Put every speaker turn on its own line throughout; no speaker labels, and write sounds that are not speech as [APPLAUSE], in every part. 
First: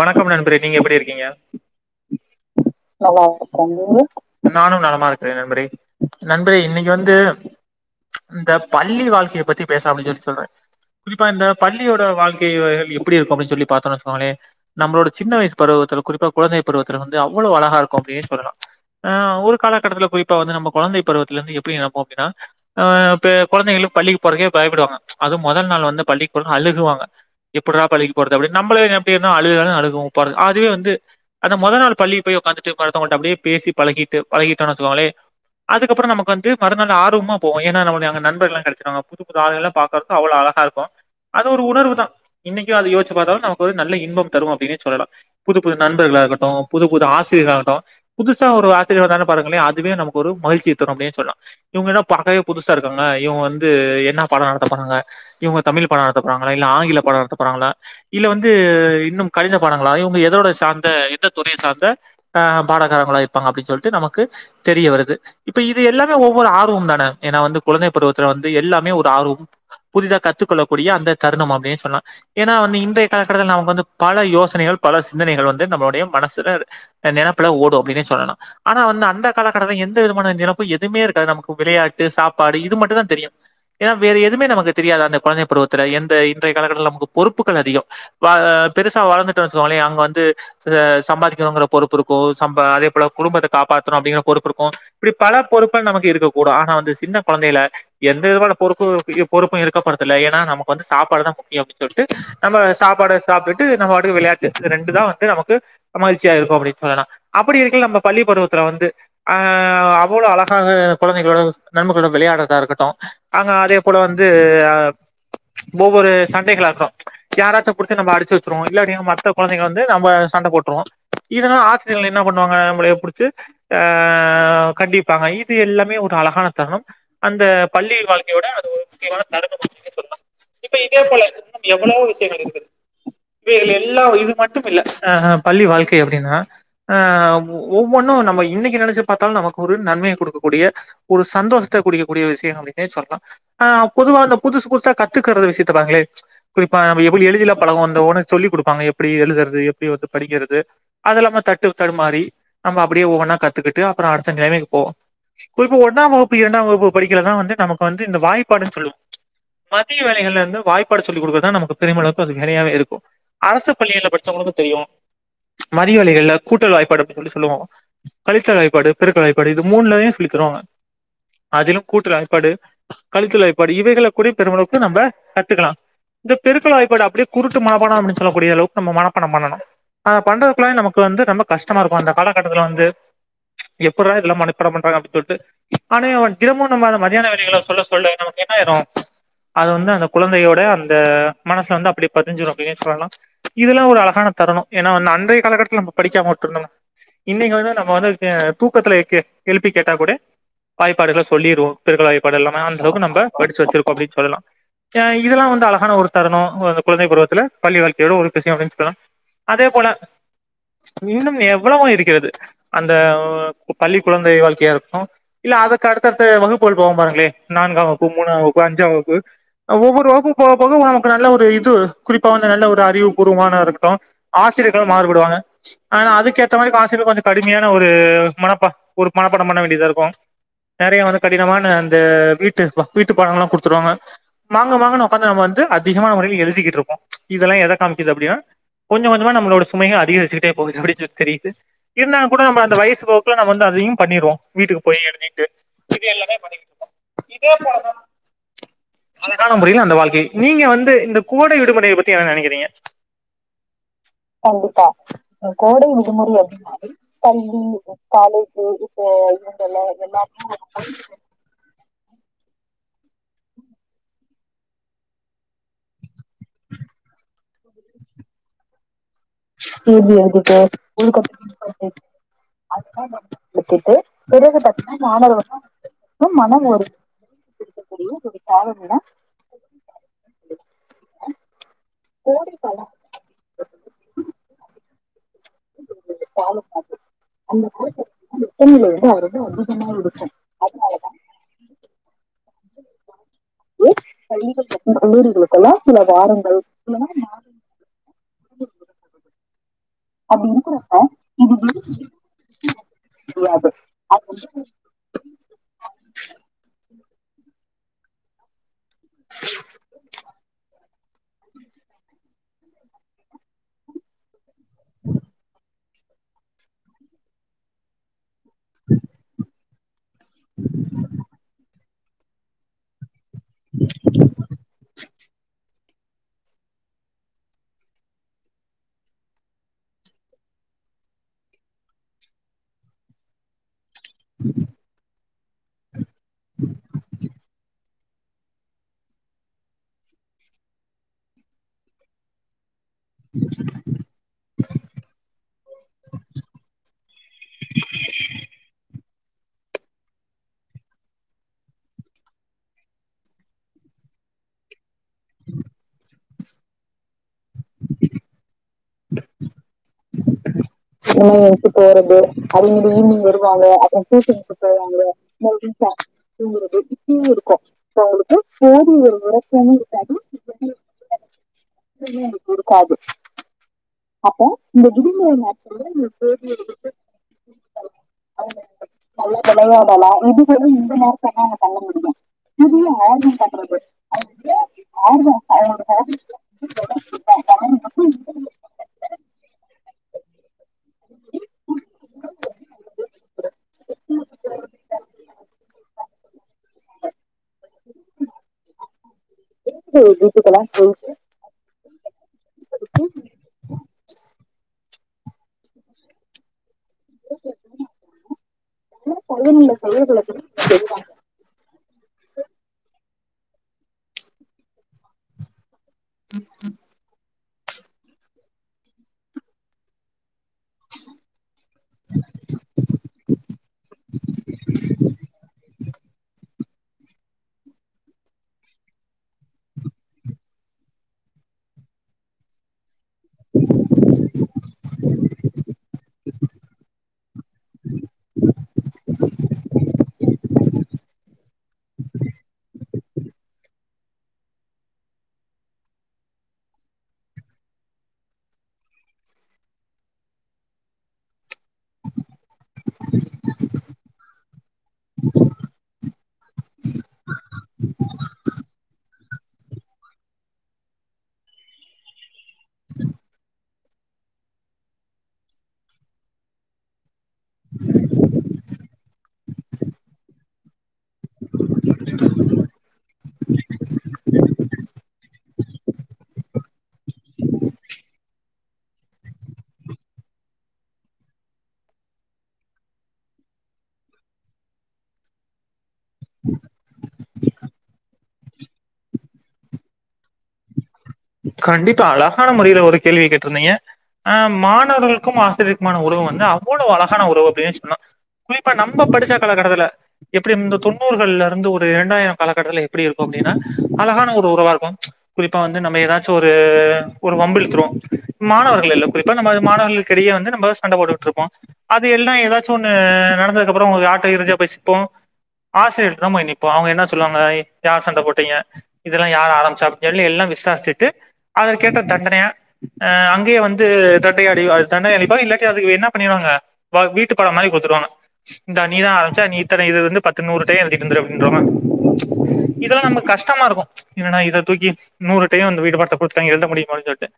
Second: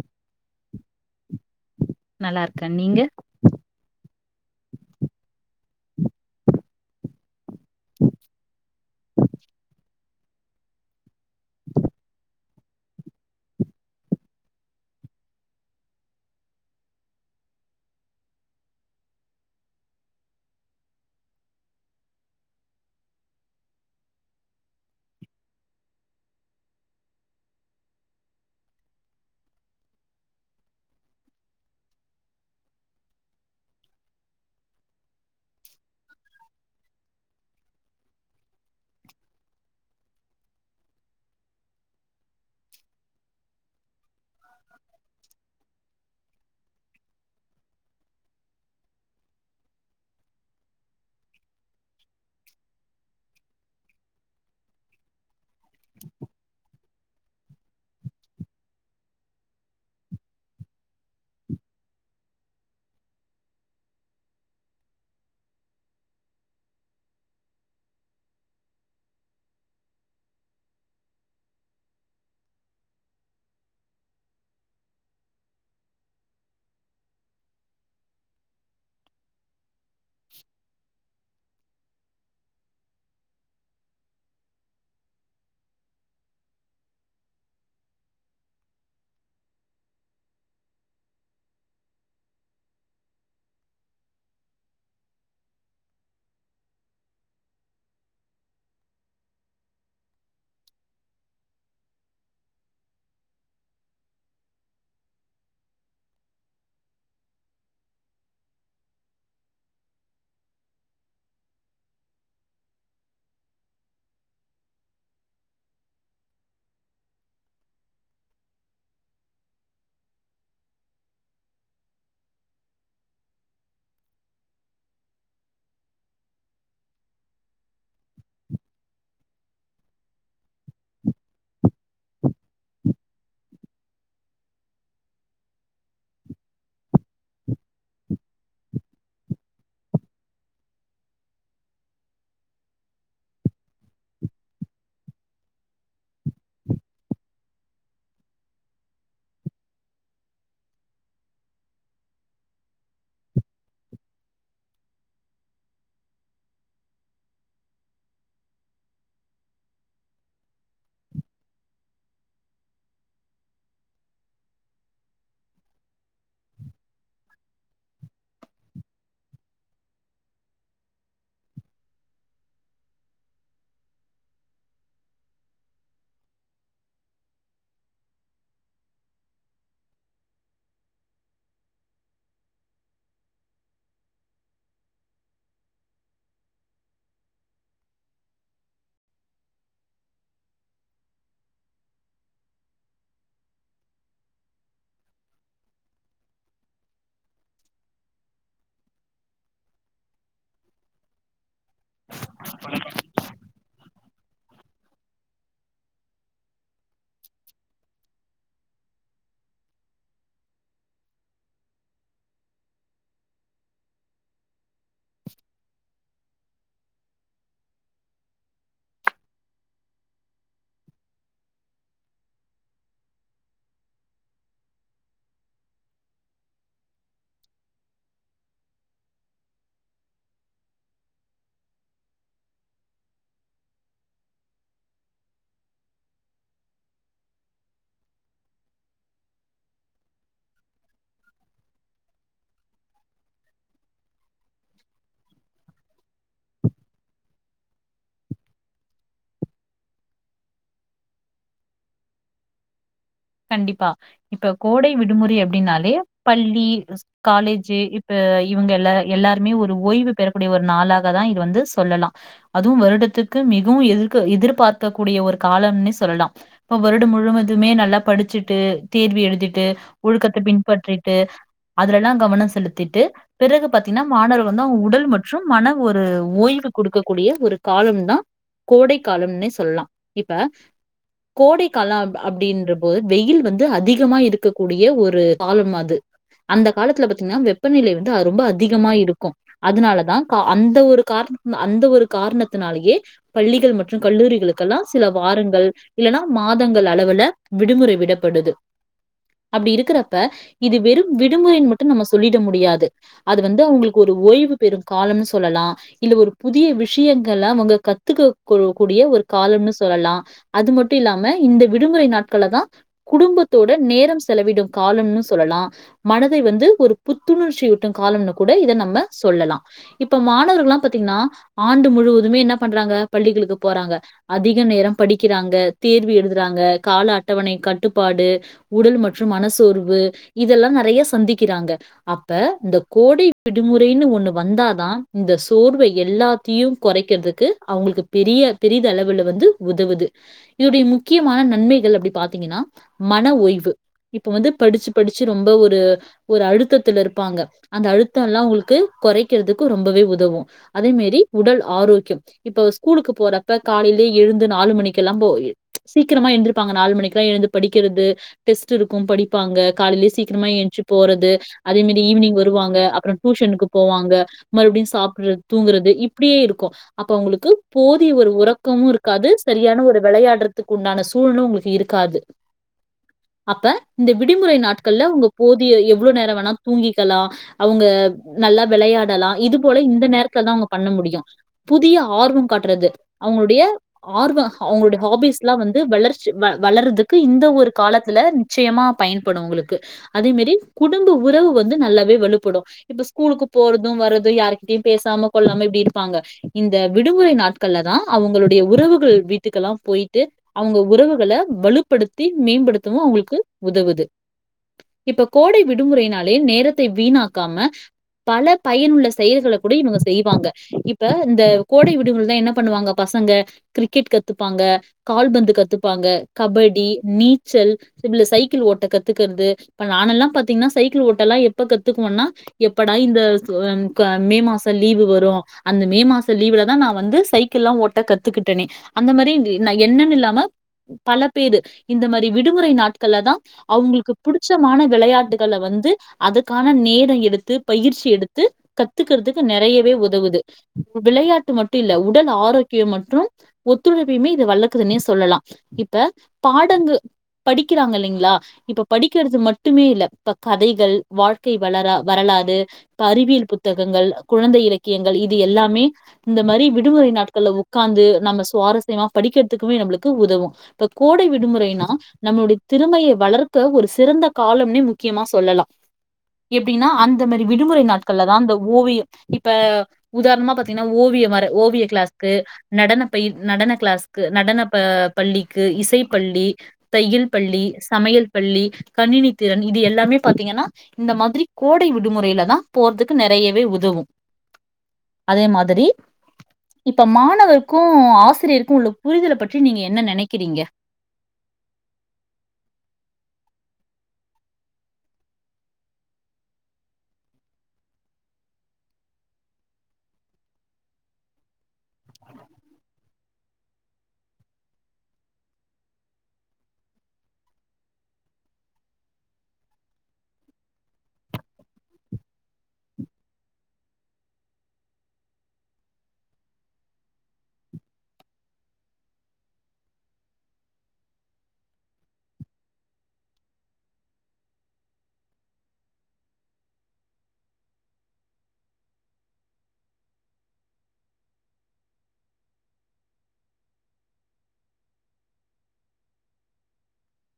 வணக்கம் நண்பரே நீங்க எப்டி இருக்கீங்க
நல்லா இருக்கே நீங்க
நல்லா இருக்கற நீங்க நானும் நலமா இருக்கிறே நண்பரே நண்பரே இன்னைக்கி வந்து இந்தப் பள்ளி வாழ்க்கைய பத்தி பேசலாம் அப்டின்னு சொல்லி சொல்றே குறிப்பா இந்த பள்ளியோட வாழ்க்கைகள் எப்டி இருக்கும் அப்டின்னு சொல்லி பாத்தோம்ன்னு வெச்சிக்கோங்களே நம்மளோட சின்ன வயசு பருவத்துல குறிப்பா குழந்தை பருவத்துல வந்து அவ்ளோ அழகா இருக்கும் அப்டின்னு சொல்லலா ஆ ஒரு காலக்கட்டத்துல குறிப்பா வந்து நம்ம குழந்தை பருவத்துல இருந்து எப்டி நினப்போ அப்டின்னா அ பே குழந்தைளுக்கு பள்ளிக்கு போறதுக்கே பயப்படுவாங்க அதுவும் மொதல் நாள் வந்து பள்ளிக்கு அழுகுவாங்க எப்புட்றா பள்ளிக்கு போறது அப்டின்னு நம்மலே அப்டி நா அழுகுனாலு அழுகுவோ போறதுக்கு அதுவே வந்து அந்த மொத நாள் பள்ளிக்கு போய் உட்காந்துட்டு அடுத்தவங்கள்ட்ட அப்டியே பேசி பழகிட்டு பழகிட்டோனு வச்சுக்கோங்களே அதுக்கப்பறம் நமக்கு வந்து மறுநாள் ஆர்வமா போவோம் ஏன்னா நமக்கு நண்பர்கள் லா கெடைச்சிடுவாங்க புதுப்புது ஆளுங்களும் பாக்குறதும் அவ்ளோஅழகா இருக்கும் அது ஒரு உணர்வுதா இன்னைக்கு அது யோசிச்சு பாத்தாலும் நமக்கு ஒரு இன்பம் தரும் அப்டின்னே சொல்லலா புது புது நண்பர்களாக இருக்கட்டும் புது புது ஆசிரியராகட்டும் புதுசா ஒரு ஆசிரியர் வந்தார்னா பாருங்களே அதுவே நமக்கு ஒரு மகிழ்ச்சிய தரும் அப்டின்னு சொல்லலா இவங்க என்னா பாக்கவே புதுசா இருக்காங்க இவங்க வந்து என்ன பாடம் நடத்த பாருங்க இவங்க தமிழ் பாடம் நடத்த போறாங்களா இல்ல ஆங்கில பாடம் நடத்தப்போறாங்களா இல்ல வந்து இன்னும் கணித பாடங்களா இவங்க எதோட சார்ந்த எந்த துறைய சார்ந்த பாடகாரங்களா இருப்பாங்க அப்டின்னு சொல்லிட்டு நமக்கு தெரிய வருது இப்ப இது எல்லாமே ஒவ்வொரு ஆர்வம் தான ஏன்னா வந்து குழந்தை பருவத்துல வந்து எல்லாமே ஒரு ஆர்வம் புதிதா கத்துக்கொள்ளக்க கூடிய அந்த தருணம் அப்டின்னு சொல்லலா ஏன்னா வந்து இன்றைய காலகட்டத்துல நமக்கு வந்து பல யோசனைகள் பல சிந்தனைகள் வந்து நம்மளுடைய மனசுல நினப்புல ஓடும் அப்டின்னுே சொல்லலா ஆனா வந்த அந்த காலகட்டத்துல எந் எந்த விதமான [UNINTELLIGIBLE] எதுமே இருக்கது நமக்கு விளையாட்டு சாப்பாடு இது மட்டுந்தா தெரியு ஏன்னா வேற எதுவுமே நமக்கு தெரியாது அந்த குழந்தை பருவத்துல எந்த இந்த இன்றைய காலகட்டத்துல நமக்கு பொறுப்புக்கள் அதிகம் வ பெருசா வளர்ந்துட்டோ வந்துச்சுக்கோங்களே அங்க வந்து ச சம்பாதிக்கணுங்கிற பொறுப்பு இருக்கு சம்ப அதே போல குடும்பத்த காப்பாத்தணு அப்பிடிங்கிற பொறுப்பு இருக்கு இப்படி பல பொறுப்புகள் நமக்கு இருக்க கூடு ஆனா வந்து சின்ன கொழந்தையில எந்த விதமான பொறுப்பு பொறுப்பு இருக்கப்படுதில்ல ஏன்னா நமக்கு வந்து சாப்பாடு தா முக்கிய அப்டின்னு சொல்லிட்டு நம்ம சாப்பாடு சாப்பிட்டு டு நம்ம பாட்டுக்கு விளையான்டு இது ரெண்டு தா வந்து நமக்கு மகிழ்ச்சியா இருக்கு அப்படின்னு சொல்லலா அப்படி இருக்கைல நம்ம பள்ளி பருவத்துல வந்து ஹ அவ்வள அழகாக குழந்தைகளோட நண்பர்களோட விளையாடறதா இருக்கட்டு அங்க அதே போல வந்து ஒவ்வொரு சண்டைகளா இருக்கட்டு யாராச்சு புடிச்சி நம்பல அடிச்சி வச்சிரு இல்ல அப்டி மத்த குழந்தைகள வந்து நம்ம சண்டை போட்ருவோ இதனால ஆசிரியர்கள் என்ன பண்ணுவாங்க நம்மளய புடிச்சு ஆஹ் கண்டிப்பாங்க இது எல்லாமே ஒரு அழகான தருணம் அந்த பள்ளி வாழ்க்கையோட அது ஒரு முக்கியமான தருணம் அப்புடினே சொல்லலா இப்ப இதே போல எவ்வளோ விஷயங்கள் இருக்குது இப்ப இதுல எல்லா இது மட்டு இல்ல அஹ பள்ளி வாழ்க்கை அப்படின்னா ஆ ஒவ்வொன்னு நம்ம இன்னைக்கு நெனைச்சு பாத்தாலு நமக்கு ஒரு நன்மையை குடுக்கக்கூடிய ஒரு சந்தோஷத்த குடிக்கக்கூடிய விஷயம் அப்பிடின்னே சொல்லலா ஆஹ் பொதுவா அந்த புதுசு புதுசா கத்துக்கறது விஷயத்த பாருங்களே குறிப்பா நம்ம எப்படி எழுதிலா பழகுவோ அந்த உன சொல்லி குடுப்பாங்க எப்படி எழுதுறது எப்பிடி வந்து படிக்கறது அது இல்லாம தட்டு தடுமாறி நம்ம அப்பிடியே ஒவ்வொன்னா கத்துக்கிட்டு அப்புற அடுத்த நெலமைக்கு போவோ குறிப்பா ஒன்னாம் வகுப்பு இரண்டாம் வகுப்பு படிக்கைலதா வந்து நமக்கு வந்து இந்த வாய்ப்பாடுன்னு சொல்லுவோ மதிய வேலைகள்ல இருந்து வாய்ப்பாடு சொல்லிக் குடுக்கறதுதா நமக்கு பெரியமளவுக்கு அது வேலையாவே இருக்கு அரசு பள்ளிகள படிச்சவங்களுக்கு தெரியு மதிய வேலைகள்ல கூட்டல் வாய்ப்பாடு அப்படின்னு சொல்லி சொல்லுவோ கழித்தல் வாய்ப்பாடு பெருக்கல் வாய்ப்பாடு இது மூன்லையு சொல்லி தருவாங்க அதிலும் கூட்டல் வாய்ப்பாடு கழித்தல் வாய்ப்பாடு இவைகளை கூட பெருமளவுக்கு நம்ம கத்துக்கலா இந்த பெருக்கல் வாய்ப்பாடு அப்படியே குருட்டு மனப்பாடம் சொல்லக்கூடிய அளவுக்கு நம்ம மனப்பாடம் பண்ணணு அத பண்றதுக்குல்லா நமக்கு வந்து ரொம்ப கஷ்டமா இருக்கு அந்த காலகட்டத்துல வந்து எப்புட்றா இதெல்லா மனப்பாடம் பண்றாங்க அப்படின்னு சொல்ட்டு ஆனா தினமும் நம்ம அத மத்யான வேலைகள் ல சொல்ல சொல்ல நமக்கு என்ன ஆயிரு அது வந்து அந்த குழந்தையோட அந்த மனசுல வந்து அப்படியே பதிஞ்சிடு அப்படின்னே சொல்லலா இதெல்லா ஒரு அழகான தருணம் ஏன்னா வ அன்றைய காலகட்டத்துல நம்ம படிக்காம உட்ருந்தம்னா இன்னைக்கு வந்து நம்ம வந்து தூக்கத்துல எக் எழுப்பி கேட்டா கூட வாய்ப்பாடுகள் சொல்லிருவோ பெருக்கல் வாய்ப்பாடு எல்லாமே அந்த அளவுக்கு நம்ப படிச்சு வச்சிருக்கோ அப்படினு அதெல்லா இதெல்லா வந்து அழகான ஒரு தருண குழந்தை பருவத்துல பள்ளி வாழ் ஏதோ ஒரு [UNINTELLIGIBLE] என் ஃபிரண்ட்ஸ்க் எல்லா அதேபோல இன்னும் எவ்வளவோ இருக்கிறது அந்த பள்ளி குழந்தை வாழ்க்கையாகட்டு இல்ல அதுக்கு அடுத்தடுத்த வகுப்புகள் போகும் பாருங்களே நான்காம் வகுப்பு மூனாம் வகுப்பு அஞ்சாம் வகுப்பு ஒவ்வொரு வகுப்பு போகப்போக நமக்கு நல்ல ஒரு இது குறிப்பா அந்த ஒரு நல்ல அறிவு பூர்வமானதா இருக்கட்டு ஆசிரியர்களு மாறுபடுவாங்க ஆனா அதுக்கேத்த மாரி ஆசிரியர்கள் கொஞ்ச கடுமையான ஒரு மனப்பா ஒரு மனப்பாடம் பண்ண வேண்டியதா இருக்கு நறைய வந்து கடினமான அந்த வீட்டு வீட்டு பாடம் எல்லா குடுத்துருவாங்க மாங்கு மாங்குன்னு உக்காந்து நம்ம வந்து அதிகமான முறையில எழுதிகிட்டு இருப்போ இதெல்லா எத காமிக்குது அப்பிடின்னா கொஞ்ச கொஞ்சமா நம்மளோட சுமைகள் அதிகரிச்சிட்டே போகுது அப்பிடின் சொல்லிட்டு தெரியுது இருந்தாலுங் கூட நம்ம அந்த வயசு போக்குல நம்ம வந்து அதையு பண்ணிருவோ வீட்டுக்கு போய் எழுதிட்டு இது எல்லாமே பாத்தீங்கன்னா இதே போல தா அதனால முடியு அந்த வாழ்க்கை நீங்க வந்து இந்த கோடை விடுமுறைய பத்தி என்ன நெனைக்கறீங்க
கண்டிப்பா இப்ப கோடை விடுமுறை
இந்த கோடை
அப்படின்னாலே
விடுமுறை
பள்ளி
அப்டின்னாலே பள்ளி
காலேஜு இப்ப
காலேஜ்
இவங்க எல்ல
இப்ப
எல்லாருமே ஒரு
இவங்கல்ல
ஓய்வு பெறக்கூடிய
எல்லாருமே
ஒரு நாளாக தா இது வந்து சொல்லலா அதுவு வருட காலத்துக்கு மிகவு எது எதிர்பார்க்க கூடிய ஒரு காலம்னே சொல்லலா இப்ப வருட முழுவதுமே நல்லா படிச்சிட்டு தேர்வு எழுதிட்டு
தேர்வு
ஒழுக்கத்தை
எழுதிட்டு
பின்பற்றிட்டு
ஒழுக்கத்துக்கு
அதுல எல்லா கவன செலுத்திட்டு
அதெல்லாம்
பிறகு
எடுத்துட்டு
பாத்தீங்னா மாணவர்
பிறகு
வந்து அவுங்க
பாத்தீங்கன்னா
உடல் மற்றும்
மாணவர்கள்
மன ஒரு
மனம்
ஓய்வு
ஒரு
குடுக்க கூடிய ஒரு காலம்
இருக்கக்கூடிய
தா
ஒரு
கோடை
காலம்னா
காலம்னே சொல்லலா இப்ப கோடை கால
கோடை
அப்படின்ற
காலம்
வெயில் வந்து அதிகமா இருக்கக்கூடிய ஒரு கால்ம் அது, அந்த
காலம் அது
காலத்துல பாத்தீங்கன்னா
அந்த
வெப்பநிலை
காலத்துல
வந்து ரொம்ப
வெப்பநிலை
அதிகமா
வந்து அது
இருக்கு
வந்து அதிகமா
அதனாலதா
இருக்கும்
அந்த ஒரு
அதனாலதான்
காரண அந்த ஒரு காரணத் அதுனாலயே பள்ளிகள்
வந்து
மற்றும்
பள்ளிகள்
கல்லூரிகளுக்கெல்லா
மற்றும்
சில வாரங்கள்
கல்லூரிகளுக்கெல்லாம் சில
இல்லனா
வாரங்கள்
மாதங்கள் அளவுல
இல்லைன்னா
விடுமுறை படுது. அப்டி இருக் கிறப்ப
அப்படி
இது
இருக்கிறப்ப
வெறும்
இது
விடுமுறைன்னு மட்டு நம்ம சொல்லிட முடியாது. அது வந்து
முடியாது
அவுங்களுக்கு ஒரு
அவங்க
ஓய்வு பெறு காலம்னு சொல்லலா இல்ல ஒரு புதிய விஷ்யங்கள் எல்லா அவுங்க கத்துக்க [UNINTELLIGIBLE] கூடிய ஒரு காலம்னு சொல்லலா, அது மட்டும இல்லாம இந்த விடுமுறை நாட் களை தா குடும்பத்தோட நேரம் செலவிடும் காலம்ன்னு சொல்லலா மனதை வந்து ஒரு புத்துணர்ச்சியூட்டும் காலம்னு கூட இத நம்ம சொல்லலா [INAUDIBLE] இப்ப மாணவர்கள்லா பாத்தீங்ன்னா ஆண்டு முழு வதுமே இன்னா பண்றாங்க பள்ளிகளுக்கு போறாங்க, அதிக நேரம் படிக்கிறாங்க தேர்வு எழுதுறாங்க, காலா அ ட்டவணை கட்டுப்பாடு, உடல் மற்றும் மனசோர்வு இதெல்லாம நெறைய சந்திக்கிறாங்க, அப்ப இந்த கோடை விடுமுறை அப்டீனு ஒண்ணு வந்தாதா- இந்த சோர்வை எல்லாத்தியும் கொறைக்கற்துக்கு அவுங்ளுக்கு பெரிய பெரிதளவுல வந்து உதவுது, இதுடைய முக்கியமான நன்மைகள் அப்டி பாத்தீங்கின்னா மன ஓய்வு, இப்ப வந்து படிச்சு படிச்சு ரொம்ப ஒரு ஒரு அழுத்தத்துல இருப்பாங்க, அந்த அழுத்தோலா உங்களுக்கு கொறை கிறதுக்கு ரொம்பவே உதவு அதேமேரி உடல் ஆரோக்யம், இப்ப ஸ்கூலுக்கு போறப்ப காலையில எழுந்து நாலு மணிக்கு [UNINTELLIGIBLE] க்கிரமா எந்திரிப்பாங்க நாலு மணிக் கே எழுந்து படிக்கிறது டெஸ்ட் இருக்கும் படிப்பாங்க, காலைலே சீ க்கிரமா ஏஞ்சி போறது,
எந்துச்சு
அதே மேரி
போறது
ஈவினிங்
அதே
வருவாங்க,
மாரி
அப்றம்
ஈவினிங் வருவாங்க
டூஷனுக்கு
அப்புறம்
போவாங்க
டியூஷனுக்கு
மறுடியு
போவாங்க
சாப்றது தூங்குறது இப்படியே இருக்கு
தூங்குறது
அப்போ
இப்படியே
அவுங்களுக்கு
இருக்கும் சோ
போதிய ஒரு
அவங்களுக்கு
உறக்கமு
போதிய ஒரு
இருக்காது
உறக்கமும்
செரியான ஒரு
இருக்காது
விளையாடுறதுக் உண்டான சூழலு அவ்ங்களுக் இருக்
[UNINTELLIGIBLE]
இந்த
அப்போ
விடுமுறை
இந்த
நாட்கள்ல
விடுமுறை நாட்கள்ல
[UNINTELLIGIBLE]
இந்த
எவ்ளோ நேர வேணா
போதிய
தூங்கிக்கலா அவுங்க ம் நல்லா
அளவுக்கு
வெளையாடலா
அவங்க நல்லா
இது போல இந்த
விளையாடலாம் இது
நேரத்துல தா
கூட
அவங்க பண்ண
இந்த
முடியு
நேரத்துல தான் அவங்க பண்ண
புதிய
முடியும்
ஆர்வம்
புதிய
காட்றது
ஆர்வம்
அவுங்களுடைய
காட்டுறது அவங்க
ஆர்வ அவுங்ளுடைய ஹாபீஸ்
ஆர்வம்
ல்லா வந்து
அவங்களோட
வளர்ச்சி வ வளர்ரதுக்கு இந்த ஒரு
வீட்டுக்கெல்லாம்
காலத்துல நிச்சயமா பயன்படு அவுங்குளுக்கு அதே மேரி குடும்ப உறவு வந்து நல்லாவே வலுப்படு இப்ப ஸ்கூலுக்கு போறது வர்ரது யாருகிட்டயு பேசாம கொள்ளாம இப்டி இருப்பாங்க இந்த விடுமுறை நாட்கள்ல தா அவுங்களுடைய உறவுகள் வி ட்டுக்கெல்லா போயிட்டு அவுங்க
போயிட்டு
உறவுகள வலுப்படுத்தி மேம்படுத்தவு அவுங்ளுக்கு உதவுது இப்ப கோடை விடுமுறையினாலே நேர த வீணாக்காம பல பயனுள்ள செயல்கள கூட
பொழுதுல
இவங்க செய்வாங்க
செய்யறது
இப்ப இந்த கோடை விடுமுறைல தா என்ன பண்ணுவாங்க பச் சங்க கிரிக்கெட் கத்துப்பாங்க கால்பந்து கத்துப்பாங்க கபடி நீச்சல் [UNINTELLIGIBLE] சைக்கிள் ஓட்ட கத்துக்குறது இப்ப நானெல்லா பாத்தீங்கன்னா சைக்கிள் ஓட்டலா எ ப்ப கத்துக்குவோனா எப்படா இந்த சொ அம் க மே மாச லீவு வரோ அந்த மே மாச லீவுல தா நா வந்து சைக்கிள் எல்லா ஓட்ட கத்துக்கிட்டேனே அந்த மாரி ன் நா என்னன்னு இல்லாம பல பேரு இந்த மாரி விடுமுறை நாட் கள்லதா அவங்களுக்கு புடிச்சமான வெளையாட்டுகள வந்து அதுக்கான நேர எடுத்து பயிற்ச் சி எடுத்து கத்துக்குறதுக்கு நெறையவே உதவுது வெளையாட் டு மட்டு இல்ல உடல் ஆரோக்கியொ மற்றும் ஒத்துழைப்பையுமே இது வளக்குதுன்னே சொல்லலா இப் ப பாடங்கள் படிக்கிறாங்க இல்லைங்களா இப்ப படிக்கிறது மட்டுமே இல்ல இப்ப கதைகள் வாழ்க்கை வலரா வரலாறு இப்ப அறிவியல் புத்தகங்கள் குழந்தை இலக்கியங்கள் இது எல்லாமே இந்த மாரி விடுமுறை நாட்கள்ல உக்காந்து நம்ம சுவாரஸ்யமா படிக்கிறதுக்குமே நம்ளுக்கு உதவு இப்ப கோடை விடுமுறைனா நம்மளுடைய திறமையை வளர்க்க ஒரு சிறந்த காலம்னே முக்கியமா சொல்லலா எப்டின்னா அந்த மாரி விடுமுறை நாட்கள்ல தா அந்த ஓவிய இப்ப உதாரணமா பாத்தீங்கன்னா ஓவிய வர ஓவிய கிளாஸ்க்கு நடன பயி நடன கிளாஸ்க்கு நடன பா பள்ளிக் கு இசைப்பள்ளி தையல் பள்ளி சமையல் பள்ளி கணினி திறன் இது எல்லாமே பாத்தீங்கன்னா இந்த மாதிரி கோடை விடுமுறையிலதா போறதுக்கு நெறையவே உதவு அதே மாதிரி இப்ப மாணவர்க்கூ ஆசிரியருக்கு உள்ள புரிதல பற்றி நீங்க என்ன நெனக் கிறீங்க
கண்டிப்பா அழகான முறையில ஒரு கேள்வி கேட்ருந்தீங்க ஆஹ் மாணவர்களுக்கும் ஆசிரியருக்குமான உறவு வந்து அவ்வளோ அழகான உறவு அப்டின்னு சொல்லா குறிப்பா நம்ம படிச்ச காலகட்டத்துல எப்டி இந்த தொண்ணூறுகள்ல இருந்து ஒ ரு ரெண்டாயிரொ காலகட்டத்துல எப்டி இருக் கு அப்டின்னா அழகான ஒரு உறவா இருக்கு குறிப்பா வந்து நம்ம ஏதா சு ஒரூ ஒரு வம்பிழுத்துரோ மாணவர்கள் எல்லா குறிப்பா மாணவர்களுக்கு இடையே வந்து நம்ப சண்ட போட்டுட்டு இருப்போ அது எல்லா ஏதாச்சு ஒன்னு நடந்ததுக்கப்புறோ உங்க யார்ட்ட இறுதியா பேசிப்போ ஆசிரியர் கிட்டதா போய் நிப்போ அவங்க என்ன சொல்லுவாங்க யார் சண்ட போட்டீங்க இதெல்லா யார் ஆரம்ச்சா எல்லு எல்லா விசாரிச்சி டு அதுக்கேத்த தண்டனையா ஆ அங்கயே வந்து தண்ட அடி தண்ட அடிப்பாங்க இல்லாட்டி அது என்ன பண்ணிடுவாங்க பா வீட்டு பாடோ மாதிரி கொடுத்துடுவாங்க இந்தா நீ தா ஆரம்பிச்ச நீ இத்தன எழுதுன்னு பத்து நூறு டை எழுதிட்டு வந்துரு அப்டின்ட்றுவாங்க இதெல்லா நமக்கு கஷ்டமா இருக்கு என்ன இத தூக்கி நூறு டைம் இந்த இந்த பாடத்த குடுத்துட்டாங்க எழுத முடியுமானு சொல்ட்டு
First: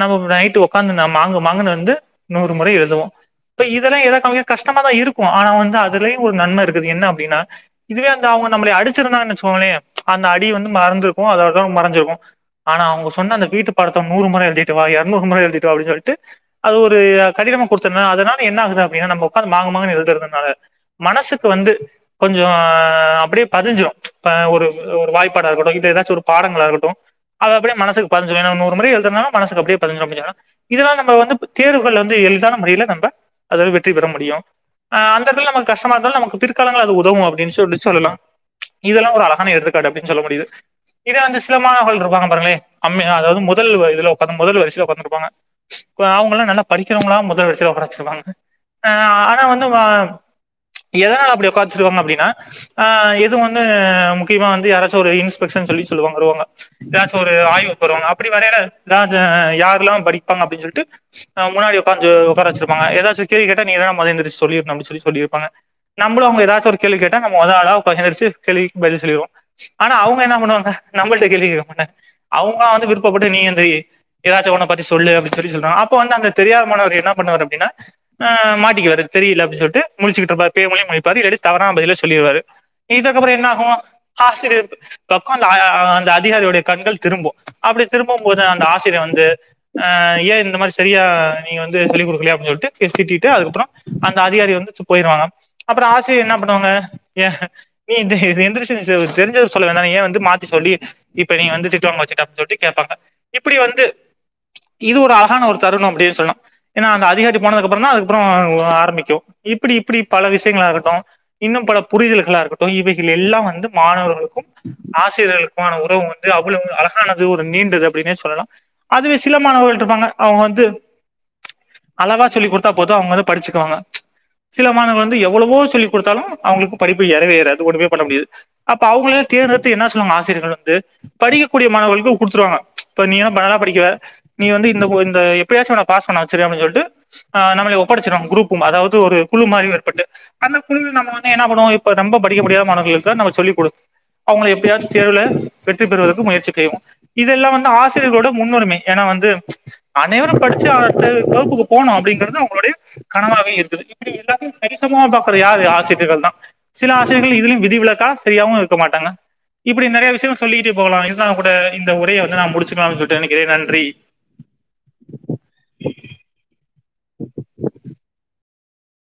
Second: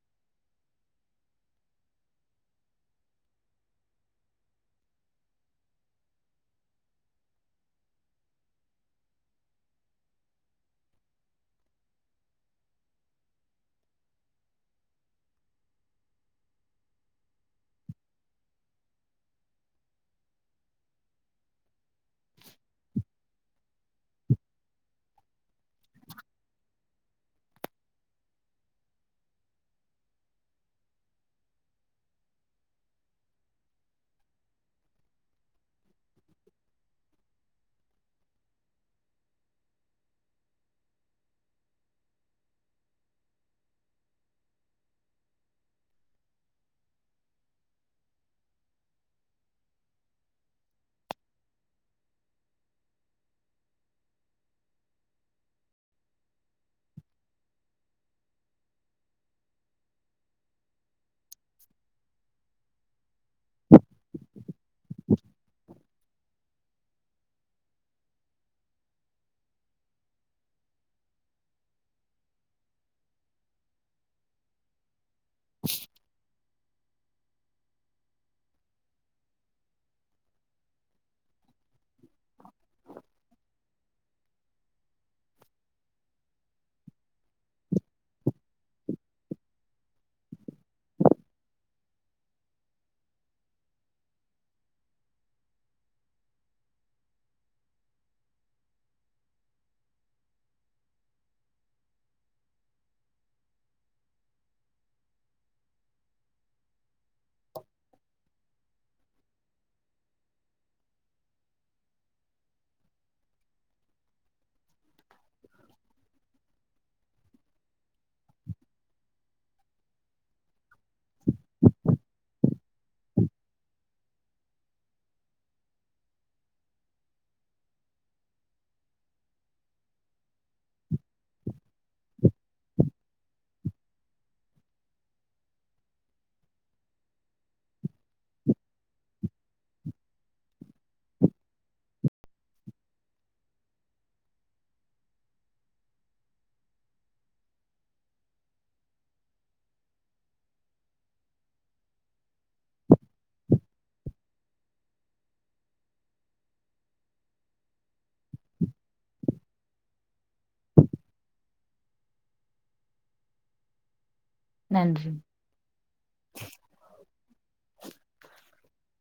நம்ம நைட்டு ஒக்காந்து நா மாங்கு மாங்குனு வந்து நூறு முறை எழுதுவோ இப்ப இதுலா எனக் கவங்க கஷ்டமாதா இருக்கு ஆன வந்து அதுலயு ஒரு நன்ம இருக்குது என்ன அப்டின்னா இதுவே அந்த அவங்க நம்மள அடிச்சிருந்தாங்கன்னு வெச்சுக்கோங்கள்ல அந்த அடி வந்து மறந்திருக்கு அதோட மறஞ்சிருக்கு ஆனா அவங்க சொன்ன அந்த வீட்டு பாடத்த நூறு முறை எழுதிட்டு வா எருநூறு முறை எழுதிட்டு வா அப்டின்னு சொல்ட்டு அது ஒரு கடினமா கொடுத்தனால அதனால என்ன ஆகுது அப்டின்னா நம்ம உக்காந்து மாங்கு மாங்கு எழுதுறதுனால மனசுக்கு வந்து கொஞ்சோ அப்டியே பதிஞ்சிடு இப்ப ஒரு ஒரு வாய்ப்பாடா இருக்கட்டு இது ஏதாச்சு ஒரு பாடங்களா இருக்கட்டு அது அப்டியே மனசுக்கு பதிஞ்சிறு எனா நம்ம நூறு முறை எழுதனால மனசுக்கு அப்டியே பதிஞ்சிறு [UNINTELLIGIBLE] இதெல்லா நம்ம வந்து தேர்வுகள்ல வந்து எளிதான முறைல நம்ப அத வெற்றி பெற முடியு அஹ் அந்த எடத்துல நமக்கு கஷ்டமா இருந்தாலு நமக்கு பிற்காலங்கள்ல அது உதவு அப்டின்னு சொல்லி சொல்லலா இதெல்லா ஒரு அழகான எடுத்துக்காட்டு அப்டின்னு சொல்ல முடியுது இதே வந்து சில மாணவர்கள் இருப்பாங்கள் பாருங்க்லே கம்மியா அதாவது முதல்வ இதுல பண்ணும் முதல்வரிசைல உக்காந்து இருப்பாங்க இப்பா அவங்கல்லா நல்லா படிக்கிறவங்கலா முதல் வரிசைல உக்காற வச்சிருப்பாங்க ஆ ஆனா வந்து வா எதனால அப்டி உக்கார வச்சிருக்காங்க அப்டின்னா ஆ எது ஒன்னு முக்கியமா வந்து யாராச்சு ஒரு இன்ஸ்பெக்ஷன் சொல்லி சொல்வாங்களோவுங்க ஏதாச்சு ஒரு ஆய்வுக்கு வருவாங்க அப்டி வரையில தாது யாரலா படிப்பாங்க அப்டின்னு சொல்ட்டு முன்னாடி உக்காஞ்சு உக்காரா வச்சிருப்பாங்க ஏதாச்சு கேள்வி கேட்டா நீதா மொத எந்திரிச்சு பதில் சொல்லிறணு அப்டின்னு சொல்லி சொல்லிருப்பாங்க நம்மளு அவங்க ஏதாச்சு ஒரு கேள்வி கேட்டா நம்ம மொத ஆளா எந்திரச்சி கேள்விக்கு பதில் சொல்லிடுவோ ஆனா அவங்க என்ன பண்ணுவாங்க நம்பள்ட்டாயே கேள்விக் கேக்கமா மாட்டாங் அவங்களா வந்து விருப்பட்டு நீ எந்திரி ஏதாச்சு ஒன்ன பத்தி சொல்லு அப்டிச் சரி சொல்றா அப்போ வந்து அந்த தெரியா தவரு என்ன பண்ணுவாரு அப்டினா ஆ மாட்டிக்குவாரு தெரியல அப்டினு சொல்லிட்டு முழிச்சிருப்பாரு பேய் முழி முழிப்பார் இல்லாஞ்டி தவறான பதில சொல்லிடுவாரு இதுக்கப்புறோ என்னாகூ ஆசிரியர் பல் பக்கோ ஆ ஆ அந்த அதிகாரியுடைய கண்கள் திரும்பு அப்டி திரும்பும் போது அந்த ஆசிரியர் வந்து ஆ ஏ இந்த மாதிரி சரியா நீ வந்து சொல்லி குடுக்கலையா அப்டினு சொல்லிட்டு திட்டிட்டு அதுக்கபுறோ அந்த அதிகாரி வந்துச்சு போயிருவாங்க அப்புறோ ஆசிரியர் என்ன பண்ணுவாங்க எஹ் நீ என்ன இது எந்திரிச்சி நீ சொ தெரிஞ்சத சொல்ல வேண்டிதானே ஏ வந்து மாத்தி சொல்லி இப் ப நீ வந்து திட்டு வாங்க வச்சிட்ட அப்டினு சொல்ட்டு கேப்பாங்க இப்டி வந்து இது ஒரு அழகான ஒரு தருணோ அப்டின்னு சொல்லலா ஏன்னா அந்த அதிகாரி போனதுக்கப்புறோ தா அதுக்கப்புறோ உ ஆ ஆரம்பிக்கு இப்டி இப்டி பல விஷயங்கள் ஆகட்டு இன்னு பல புரிதல்களா இருக்கட்டு இவைகள் எல்லா வந்து மாணவர்களுக்கு ஆசிரியர்களுக்குமான உறவு வந் து அவ்வளவு அழகானது ஒரு நீண்டது அப்படின்னே சொல்லலா அதுவே சில மாணவர்கள் இருப்பாங்க அவங்க வந்து அழகா சொல்லிக் கொடுத்தா போது அவங்க வந்து படிச்சுக்குவாங்க சில மாணவர்கள் வந்து எவ்வளவோ சொல்லிக் கொடுத்தாலு அவங்களுக்கு படிப்பு ஏறவே ஏறாது ஒண்ணுமே பண்ண முடியாது அப்ப அவங்களயோ தேர்ந்தெடுத்து என்ன சொல்லுவாங்க ஆசிரியர்கள் வந்து படிக்கக்கூடிய மாணவர்களுக்கு கொடுத்துருவாங்க இப்ப நீயெல்லா நல்லாதா படிக்கற நீ வந்து இந்த உ இந்த எப்படியாச்சு பாஸ் பண்ண வச்சிருவே அப்டின்னு சொல்ட்டு ஆ நம்மள ஒப்படச்சிறுவாங்க குரூப்பு அதாவது ஒரு குழு மாதிரியு ஏற்பட்டு அந்த குழுவுல நம்ம வந்து என்னா பண்ணுவோ இப்ப ரொம்ப படிக்க முடியாம மாணவர்களுக்கு நம்ம சொல்லி குடுத் அவங்கள எப்டியாச்சு தேர்வுல பெ ற்றி பெறுவதற்கு முயற்சி பெய்வோ இதெல்லா வந்து ஆசிரியர்களோட முன்னுரிமை ஏன்னா வந்து அனைவரு படிச்சி [UNINTELLIGIBLE] வகுப்புக்கு போணோ அப்டிங்கறது அவங்களோட கனவாவே இருந்தது இப்டி எல்லாத்தையு சரி சமமா பாக்கற யாரு ஆசிரியர்கள் தா சில ஆசிரியர்கள் இதுலயு விதிவிளக்கா சரியாவு இருக்க மாட்டங்க இப்டி நெறைய விஷயங்கள் சொல்லிட்டு போகலா இருந்தாலு கூட இந்த உரைய வந்து நா முடிச்சிக்கலானு சொல்லிட்டு நினைக்கிறே நன்றி
நன்றி [INAUDIBLE]